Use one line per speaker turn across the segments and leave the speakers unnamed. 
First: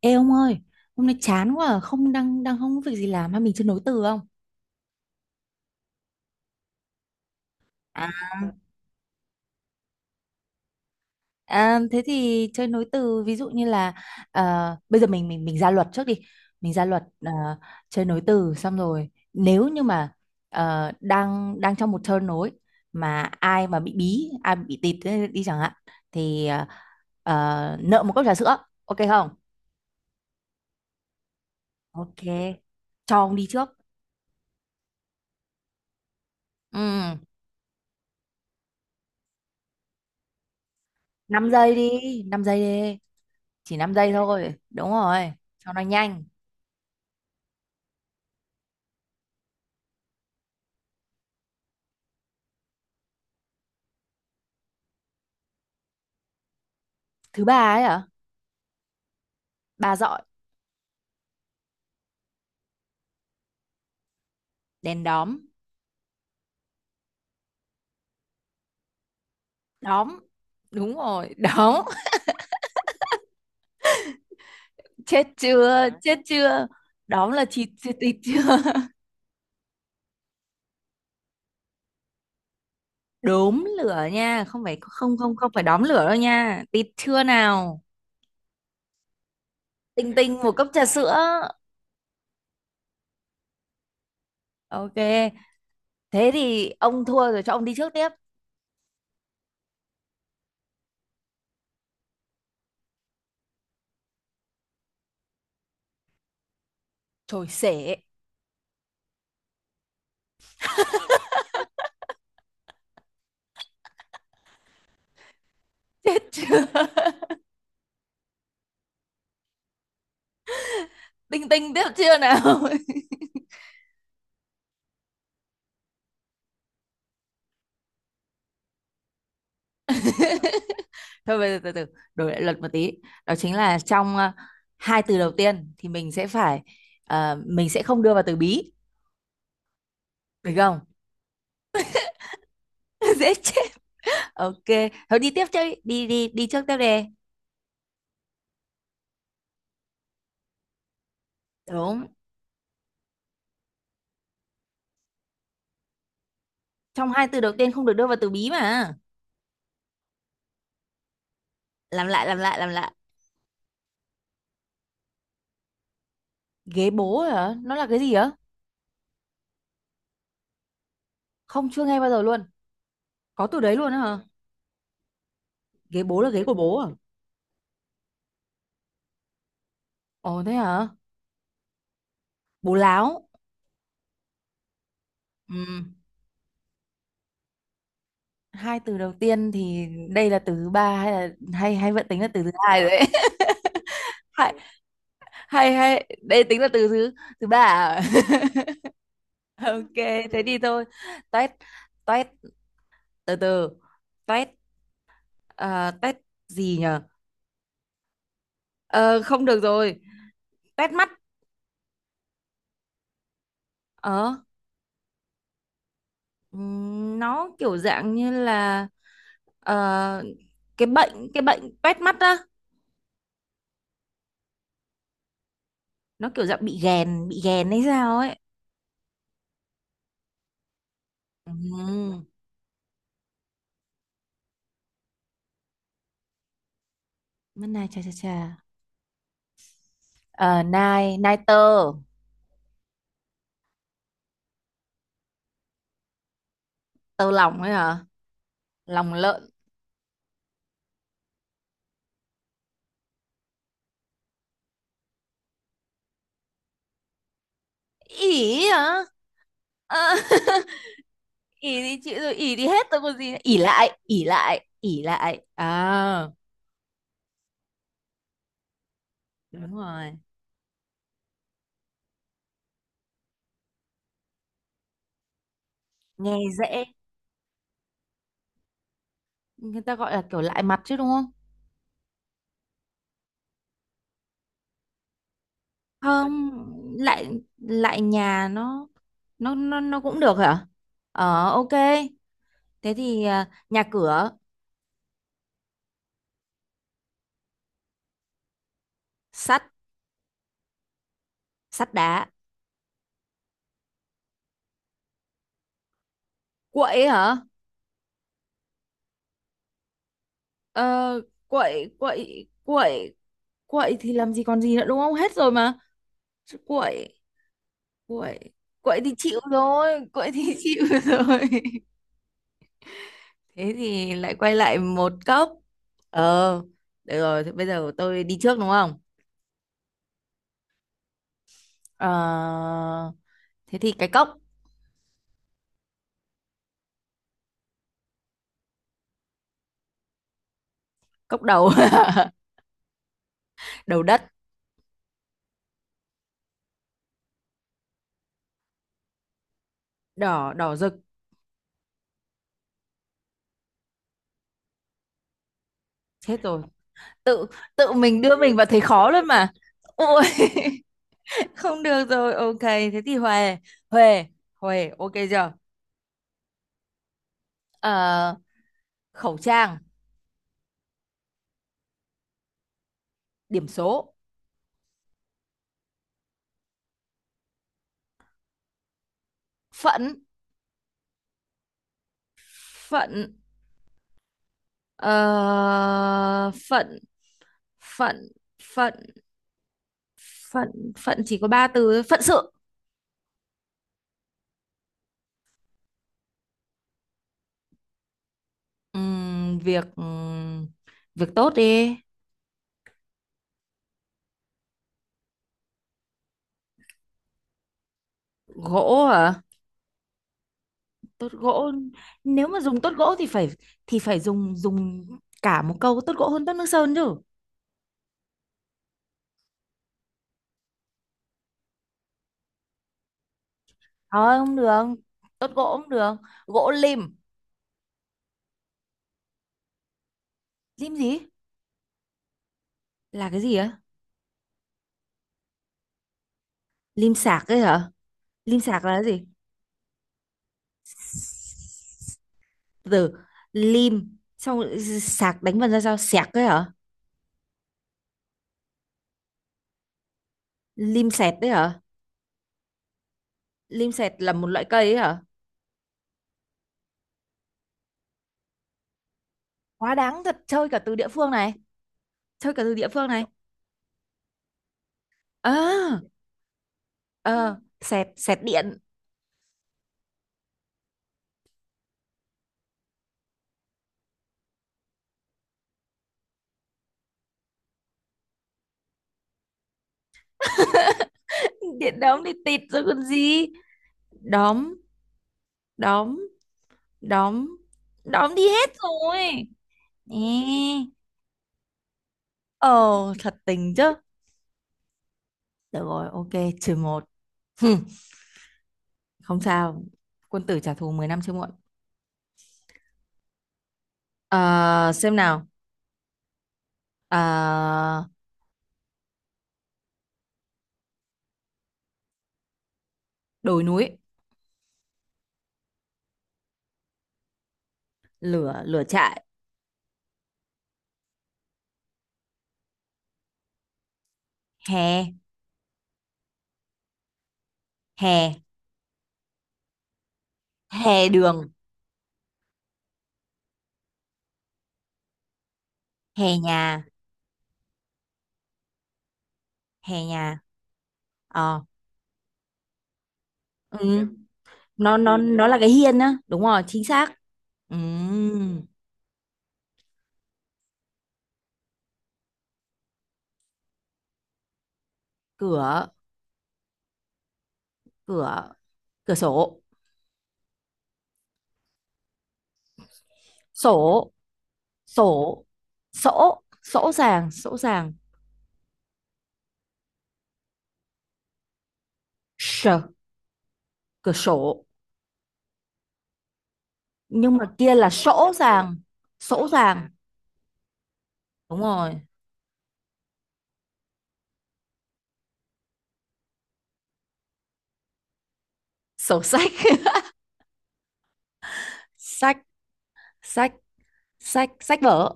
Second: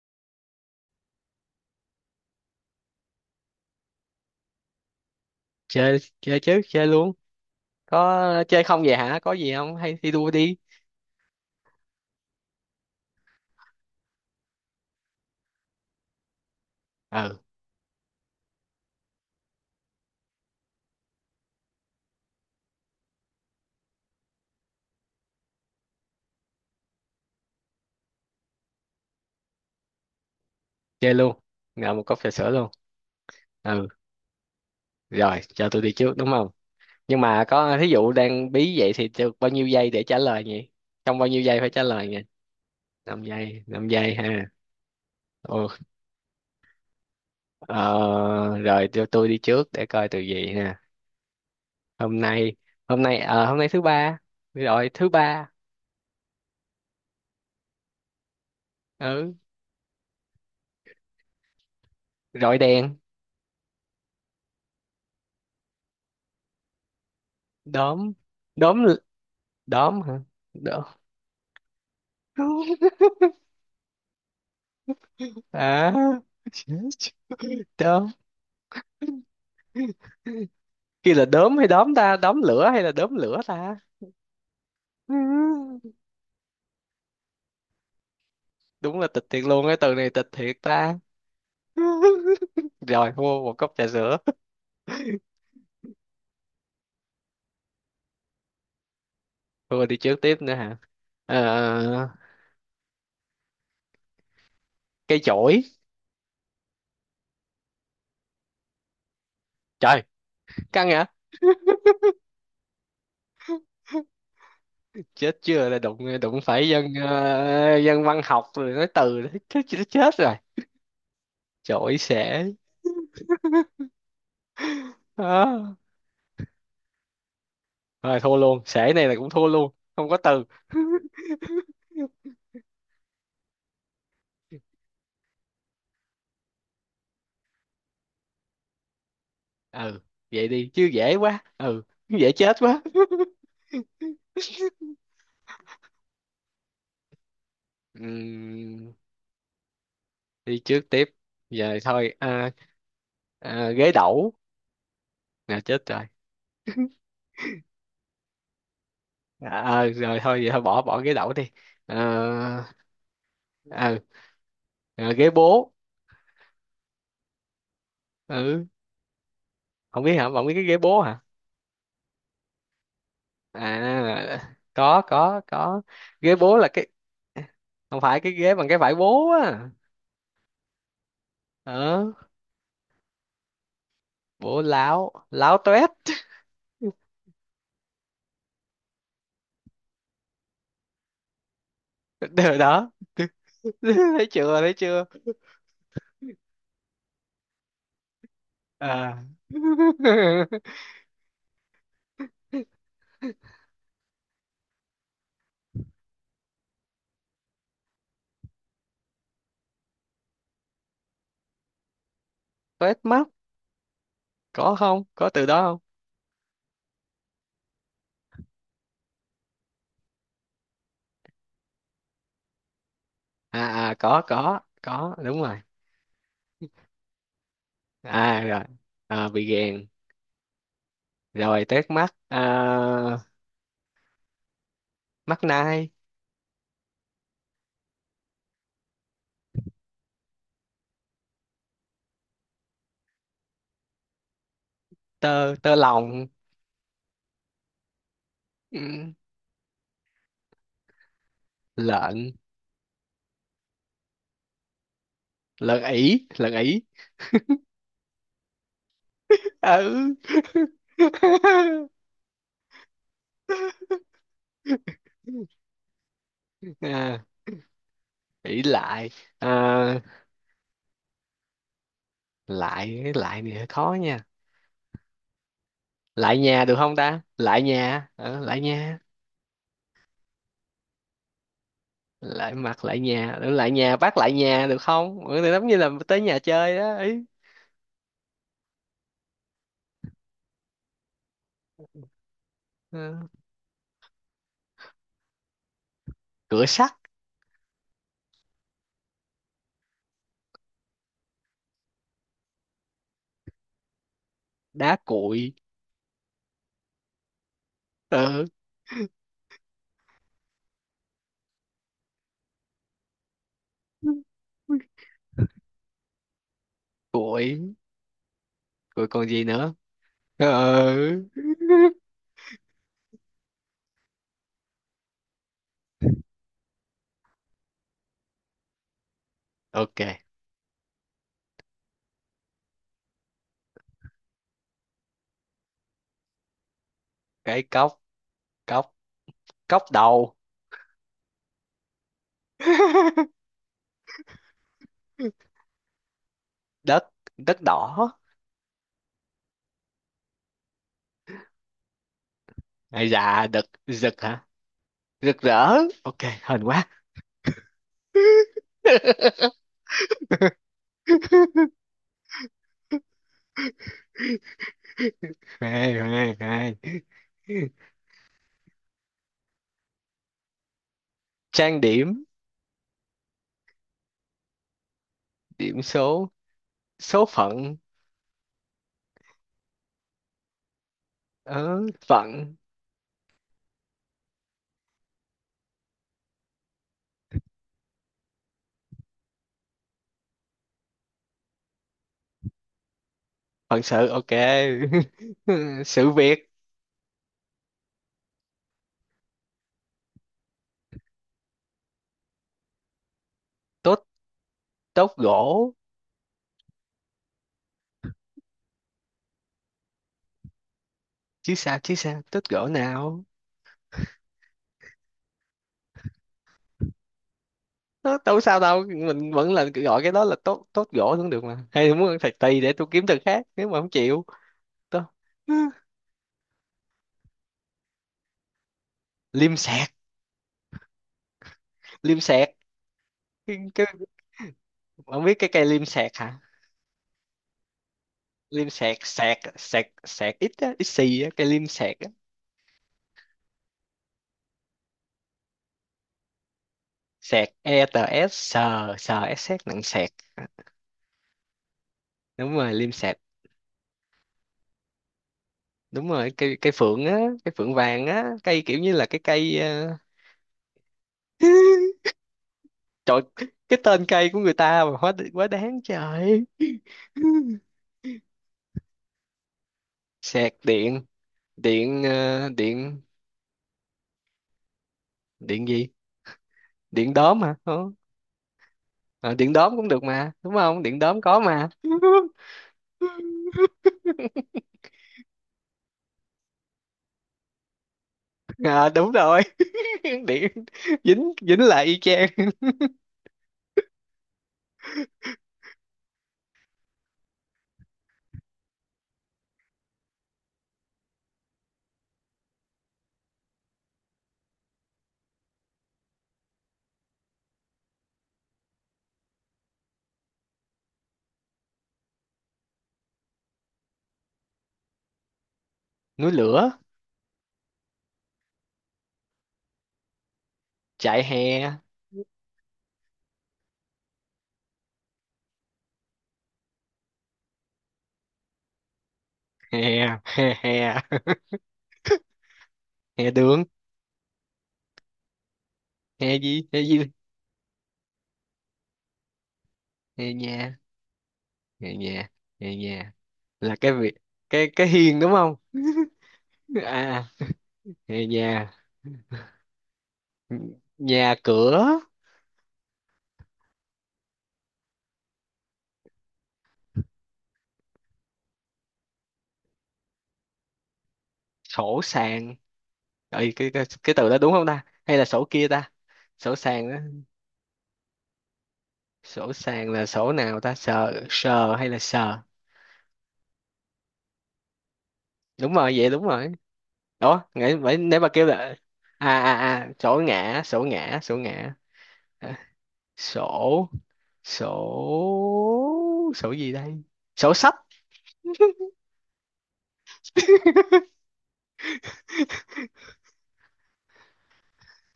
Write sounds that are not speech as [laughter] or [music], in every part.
Ê ông ơi, hôm nay chán quá, à, không đang đang không có việc gì làm hay mình chơi nối từ không?
Chơi chơi chứ, chơi luôn.
À,
Có chơi không vậy hả? Có gì không, hay thi đua đi.
thế thì chơi nối từ ví dụ như là ờ, bây giờ mình ra luật trước đi. Mình ra luật,
Ừ,
chơi nối từ xong rồi, nếu như mà đang đang trong một turn nối mà ai mà bị bí, ai bị tịt thế đi chẳng hạn thì nợ một cốc trà sữa, ok không?
chơi luôn. Ngậm một cốc
Ok.
trà sữa luôn.
Cho ông đi trước.
Ừ, rồi cho tôi đi trước đúng không?
Ừ,
Nhưng mà có thí dụ đang bí vậy thì được bao nhiêu giây để trả lời nhỉ? Trong bao nhiêu
5
giây phải
giây
trả
đi,
lời nhỉ?
5 giây đi.
5 giây,
Chỉ
5
5 giây
giây ha.
thôi, đúng rồi,
Ồ,
cho nó nhanh.
ờ, rồi cho tôi đi trước để coi từ gì nè. Hôm nay hôm nay ờ, hôm nay thứ ba. Rồi, thứ ba.
Thứ ba ấy hả?
Ừ,
Ba dọi.
rồi đèn.
Đèn đóm.
Đóm, đóm, đóm hả?
Đóm.
Đóm.
Đúng rồi, đóm.
[laughs]
[laughs] Chết chưa,
À.
chết chưa. Đóm là chịt
[laughs]
chưa,
Đốm,
tịt chưa. [laughs]
kia là đốm hay đóm ta, đóm lửa hay là đốm lửa
Đốm
ta? [laughs]
lửa nha, không phải,
Ừ,
không không, không phải đóm lửa đâu nha, tịt chưa nào.
đúng là tịch thiệt luôn, cái từ này
Tinh
tịch
tinh một
thiệt
cốc trà
ta.
sữa.
[laughs] Rồi mua một cốc trà sữa. [laughs]
Ok, thế thì ông thua rồi, cho ông đi trước tiếp.
Thôi đi trước tiếp nữa hả? Ờ, cây chổi.
Trồi sể.
Trời, căng hả? Chết chưa là đụng
Chết
đụng
chưa.
phải dân dân văn học rồi nói từ đấy. [laughs] Chết chết chết rồi.
[laughs] Tinh tinh tiếp
Chổi
chưa
xể.
nào.
Đó. Rồi thua luôn, xể này là cũng thua luôn, không có
[laughs]
từ.
Thôi bây giờ
[laughs]
từ từ đổi lại luật một tí. Đó chính là trong, hai từ đầu tiên thì mình sẽ phải, mình sẽ không đưa vào từ bí.
Ừ, vậy
Được
đi
không?
chứ, dễ quá. Ừ, dễ chết quá.
[laughs]
[laughs]
Dễ chết. Ok, thôi đi tiếp, chơi đi, đi đi trước tiếp đề.
Ừm, đi trước tiếp giờ
Đúng,
thôi, à, à, ghế đẩu, nè chết rồi.
trong hai từ đầu tiên không được đưa vào từ bí mà.
À, à, rồi thôi vậy, thôi bỏ bỏ ghế đẩu đi.
Làm lại, làm lại,
À,
làm lại.
à, à, ghế bố.
Ghế bố hả, nó là cái gì á?
Ừ, không biết hả? Không biết cái ghế bố hả?
Không, chưa nghe bao giờ luôn. Có từ đấy luôn á hả?
À, có có.
Ghế bố là
Ghế
ghế của
bố là
bố à?
cái, không phải cái ghế bằng cái vải bố á.
Ồ thế hả.
Ờ,
Bố láo.
bố láo, láo
Ừ.
toét.
Hai từ đầu tiên thì đây là từ thứ ba hay là hay hay vẫn tính là từ thứ
[laughs]
hai rồi
Đó,
đấy.
thấy
[laughs] Hay
chưa, thấy chưa?
hay hay, đây tính là từ thứ, thứ ba à?
À.
[laughs] Ok.
[laughs]
Thế thì thôi. Toét. Toét. Từ từ. Toét. Ờ, toét gì nhở? Ờ, không được rồi. Toét mắt.
Toét mắt,
Ờ.
có không, có từ đó không?
Ừm, nó kiểu dạng như là, ờ, cái bệnh, cái bệnh toét mắt á.
À, à, có, đúng rồi.
Nó kiểu dạng bị ghèn, bị ghèn hay sao ấy.
À, rồi. À, bị gèn. Rồi tét mắt
Ừm,
à, mắt nai.
mắt này, chà chà chà. Ờ, nai, nai tơ.
Tơ tơ lòng.
Tơ lòng ấy hả.
Ừ,
Lòng lợn.
lợn. Lợn ỉ, lợn ỉ.
Ỉ hả? Ờ.
Ừ.
[laughs] Ỉ thì chịu rồi, ỉ thì hết tôi còn gì nữa. Ỉ lại, ỉ lại, ỉ lại à?
[laughs] À, ỉ lại. À,
Đúng rồi.
lại, cái lại này hơi khó nha.
Nghe
Lại nhà được
dễ.
không ta? Lại nhà. Ờ, lại nhà.
Người ta gọi là kiểu lại mặt chứ đúng không?
Lại mặt, lại nhà, lại nhà bác, lại nhà được không? Ừ, thì giống như là tới nhà
Không,
chơi đó ý.
lại, lại nhà nó, nó cũng được hả? Ờ ok, thế thì,
Ừ.
à, nhà cửa.
Cửa sắt.
Sắt. Sắt đá.
Đá cuội.
Quậy hả?
Ừ.
Ờ. Quậy, quậy, quậy. Quậy thì làm gì còn gì nữa, đúng không, hết rồi mà. Chứ quậy.
Cuội,
Quậy. Quậy
cuội
thì
còn
chịu
gì nữa.
rồi, quậy thì [laughs] chịu
Ừ.
rồi. Thế thì lại quay lại một cốc. Ờ, được rồi, thế bây giờ tôi đi trước đúng không?
Ok,
Ờ, thế thì cái cốc.
cái cốc. Cốc. Cốc đầu.
Cốc đầu. [laughs] Đầu đất.
Đất. Đất đỏ.
Đỏ, đỏ rực.
Ai dạ, đực rực hả? Rực rỡ. Ok,
Chết rồi.
hên quá.
Tự, tự mình đưa mình vào thấy
[laughs]
khó luôn mà. Ôi. [laughs] Không được rồi, ok thế thì huề. Huề. Huề ok chưa?
Hay hay hay.
Ờ. Khẩu trang.
Trang điểm.
Điểm số.
Điểm số. Số phận.
Phận.
Ờ, phận,
Phận. Ờ, phận. Phận. Phận. Phận. Phận chỉ có ba từ thôi. Phận sự.
phận sự. Ok. [laughs] Sự việc.
Việc, việc tốt đi.
Tốt, tốt gỗ.
Gỗ hả? Tốt
Chứ
gỗ.
sao, chứ sao tốt
Nếu mà
gỗ
dùng tốt gỗ
nào?
thì phải, thì phải dùng dùng cả một câu tốt gỗ hơn tốt nước sơn chứ.
Ờ, đâu sao đâu, mình vẫn là gọi cái đó là tốt, tốt gỗ cũng được mà, hay muốn ăn thạch tỳ để tôi kiếm từ khác nếu mà không chịu.
Thôi không được.
Tôi. [gasps]
Tốt
[laughs]
gỗ không được. Gỗ lim.
Liêm sẹt,
Lim gì
liêm sẹt.
là cái gì
cái,
á?
cái, không biết cái cây liêm sẹt hả?
Lim sạc ấy hả? Lim
Liêm
sạc là
sẹt,
cái gì?
sẹt sẹt sẹt, ít á, ít xì á, cây liêm sẹt á.
Từ lim xong rồi sạc, đánh vần ra sao, sạc ấy hả?
Sẹt e t, s sờ s, s nặng sẹt.
Lim sẹt đấy hả?
Đúng rồi, liêm sẹt,
Lim sẹt là một loại cây ấy hả?
đúng rồi, cây cây phượng á. Cây phượng vàng á, cây kiểu như là cái cây.
Quá
Ờ,
đáng thật, chơi cả từ địa phương này,
[laughs]
chơi cả từ địa phương
Trời,
này.
cái tên cây của người ta mà hóa quá đáng
À,
trời. [laughs]
ờ, sẹt, sẹt điện.
Sạc điện. Điện, điện, điện gì, điện đóm hả? Ờ, ờ, điện đóm cũng được mà đúng không, điện đóm có mà.
Điện đóm đi tịt rồi còn gì?
[laughs]
Đóm, đóm, đóm, đóm đi hết
À, đúng
rồi.
rồi.
Ê.
[laughs] Điện. Dính, dính lại y chang.
Ờ, thật tình chứ. Được rồi, ok, trừ một. Hừ. Không sao, quân tử trả thù 10 năm chưa muộn. Ờ, xem nào. Ờ, đồi núi.
Núi lửa,
Lửa, lửa trại.
chạy hè.
Hè, hè,
Hè, hè, hè,
hè đường.
hè đường.
Hè
Hè gì,
nhà.
hè gì,
Hè
hè
nhà.
nhà.
Ờ.
Nghe nhà, nghe nhà là cái
Ừ.
việc, cái
nó nó
hiên đúng
nó
không?
là cái hiên á, đúng rồi, chính xác.
À,
Ừ.
nghe nhà, nhà cửa,
Cửa. Cửa. Cửa sổ.
sổ sàn. Ê, cái, cái
Sổ.
cái từ đó đúng không ta, hay là
Sổ.
sổ kia ta?
Sổ.
Sổ sàn
Sổ.
đó,
sàng. Sổ sàng.
sổ sàn là sổ nào ta, sờ sờ hay là sờ?
Sờ. Cửa sổ.
Đúng rồi vậy, đúng rồi.
Nhưng mà
Đó
kia
nãy
là
vậy,
sổ,
nếu mà
sổ
kêu là
sàng, sổ sàng.
sổ ngã, sổ ngã, sổ
Đúng
ngã.
rồi.
À, sổ sổ, sổ gì đây, sổ sách.
Sổ sách. [laughs] Sách. Sách. Sách, sách vở.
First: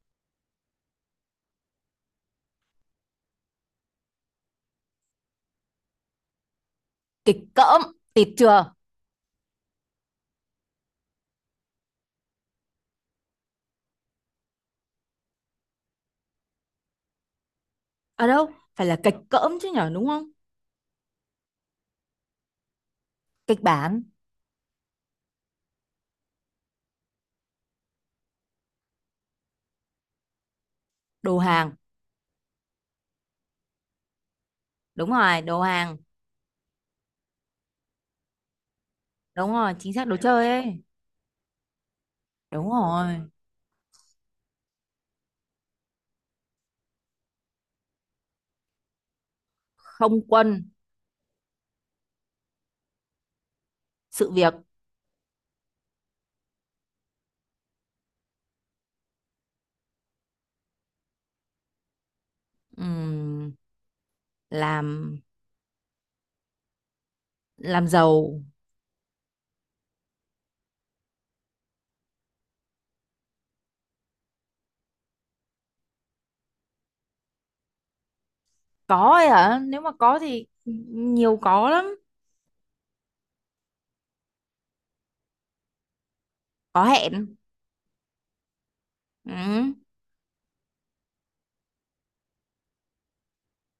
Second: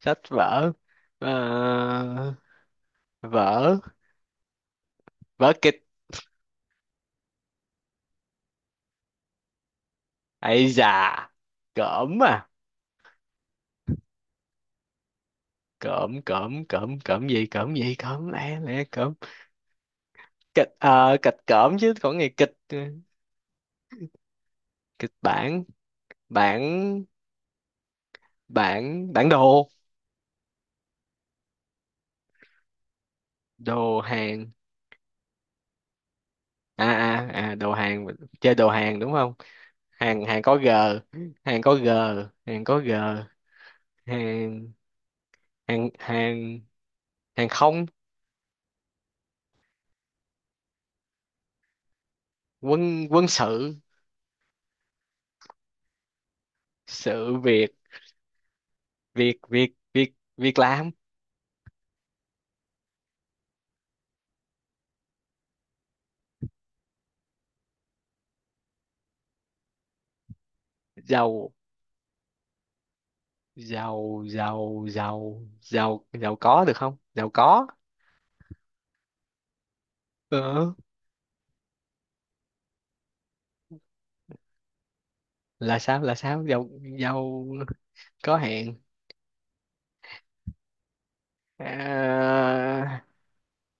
Sách vở. Ờ, vở, vớ kịch.
Kịch cỡm. Tịt chưa.
Ấy già, cỡm à, cỡm cỡm cỡm, cỡm gì, cỡm gì,
À
cỡm
đâu
lẽ, lẽ
phải là kịch
cỡm.
cỡm chứ nhở, đúng không?
Kịch, kịch cỡm chứ, còn ngày kịch, ừ.
Kịch bản.
Kịch bản. Bản, bản, bản đồ.
Đồ hàng.
Đồ hàng,
Đúng rồi, đồ hàng.
đồ hàng, chơi đồ hàng đúng không?
Đúng rồi chính xác, đồ
Hàng, hàng
chơi
có g,
ấy.
hàng có g, hàng
Đúng
có g,
rồi.
hàng, hàng, hàng, hàng không.
Không quân.
Quân, quân sự,
Sự việc.
sự việc. Việc, việc, việc, việc làm,
Ừm, làm. Làm giàu.
giàu. Giàu, giàu, giàu, giàu, giàu có được không, giàu có.
Có ấy hả? Nếu mà có thì
ờ,
nhiều, có lắm.
là sao, là sao? Giàu,
Có hẹn.
giàu có hẹn.
Ừ.
À,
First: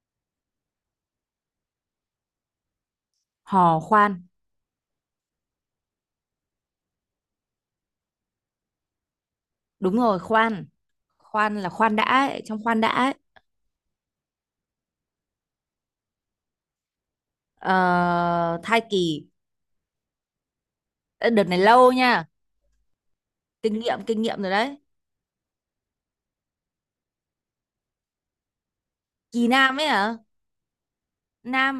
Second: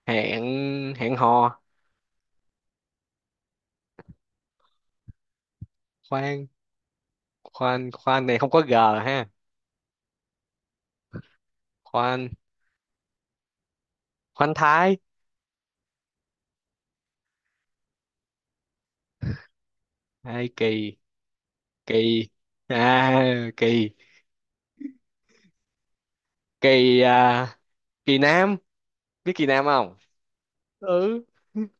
hẹn, hẹn hò,
Hò khoan.
khoan. Khoan, khoan này không có g ha.
Đúng rồi, khoan. Khoan là khoan đã
Khoan,
ấy, trong khoan đã ấy.
khoan thái.
Ờ, thai kỳ.
Hay kỳ,
Ê, đợt này lâu nha.
kỳ à,
Kinh
kỳ.
nghiệm, kinh nghiệm rồi đấy.
Kỳ à, kỳ nam, biết kỳ
Kỳ
nam
nam ấy
không?
hả?
Ừ,
Nam.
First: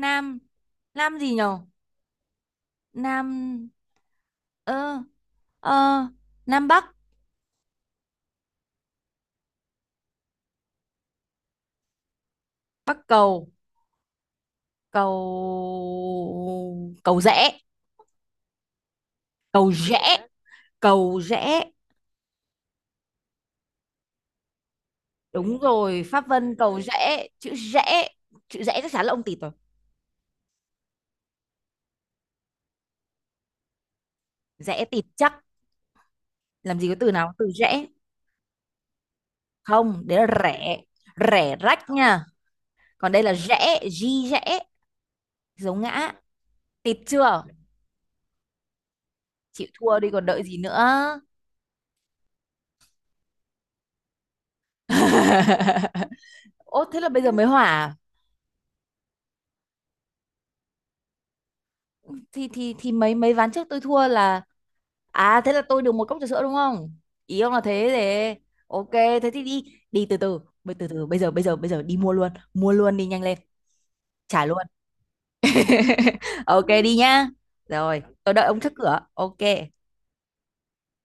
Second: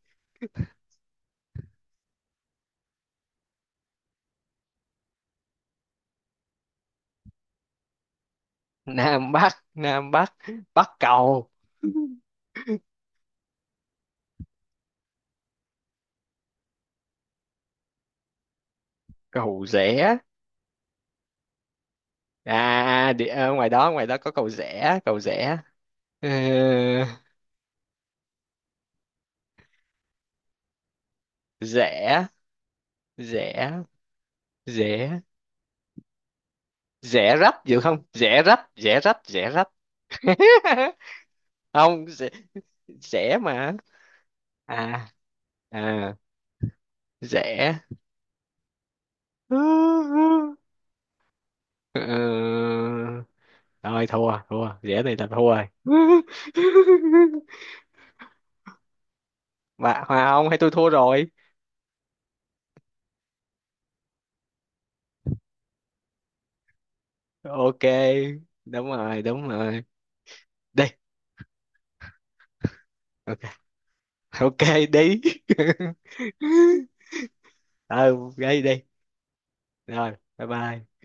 Nam. Nam gì nhở? Nam. Ơ. Ờ, Nam Bắc.
nam bắc, nam bắc, bắc cầu,
Bắc cầu. Cầu, cầu rẽ.
cầu
Cầu rẽ.
rẽ.
Cầu rẽ.
À, à, đi ngoài đó, ngoài đó có cầu rẽ, cầu rẽ.
Đúng rồi, Pháp
Ờ,
Vân cầu rẽ, chữ rẽ. Chữ rẽ, chắc chắn là ông tịt rồi.
rẽ, rẽ,
Rẽ, tịt
rẽ.
chắc. Làm gì có từ nào có
Rẽ
từ
rách được
rẽ.
không, rẽ rách, rẽ rách, rẽ rách.
Không, đấy là rẻ.
[laughs]
Rẻ rách
Không,
nha.
rẽ.
Còn đây là
Rẽ mà,
rẽ, di rẽ,
à,
dấu ngã.
à,
Tịt chưa?
rẽ.
Chịu thua đi còn đợi gì nữa.
Ờ, thôi, thua, thua rẽ này là thua rồi.
[laughs] Ô thế là bây giờ mới hỏa
[laughs]
à?
Bà Hòa, không hay tôi thua rồi?
Thì mấy mấy ván trước tôi thua là, à thế là tôi được một cốc trà sữa đúng không, ý ông là
Ok,
thế để.
đúng
Ok
rồi,
thế thì
đúng
đi.
rồi.
Đi
Đi.
từ từ bây giờ bây giờ bây giờ đi mua luôn, mua luôn, đi nhanh lên.
Ok,
Trả luôn.
ok. Đi.
[laughs] Ok
[laughs]
đi nhá. Rồi
Ừ,
tôi đợi ông
đi
trước
đi.
cửa, ok.
Rồi, bye bye.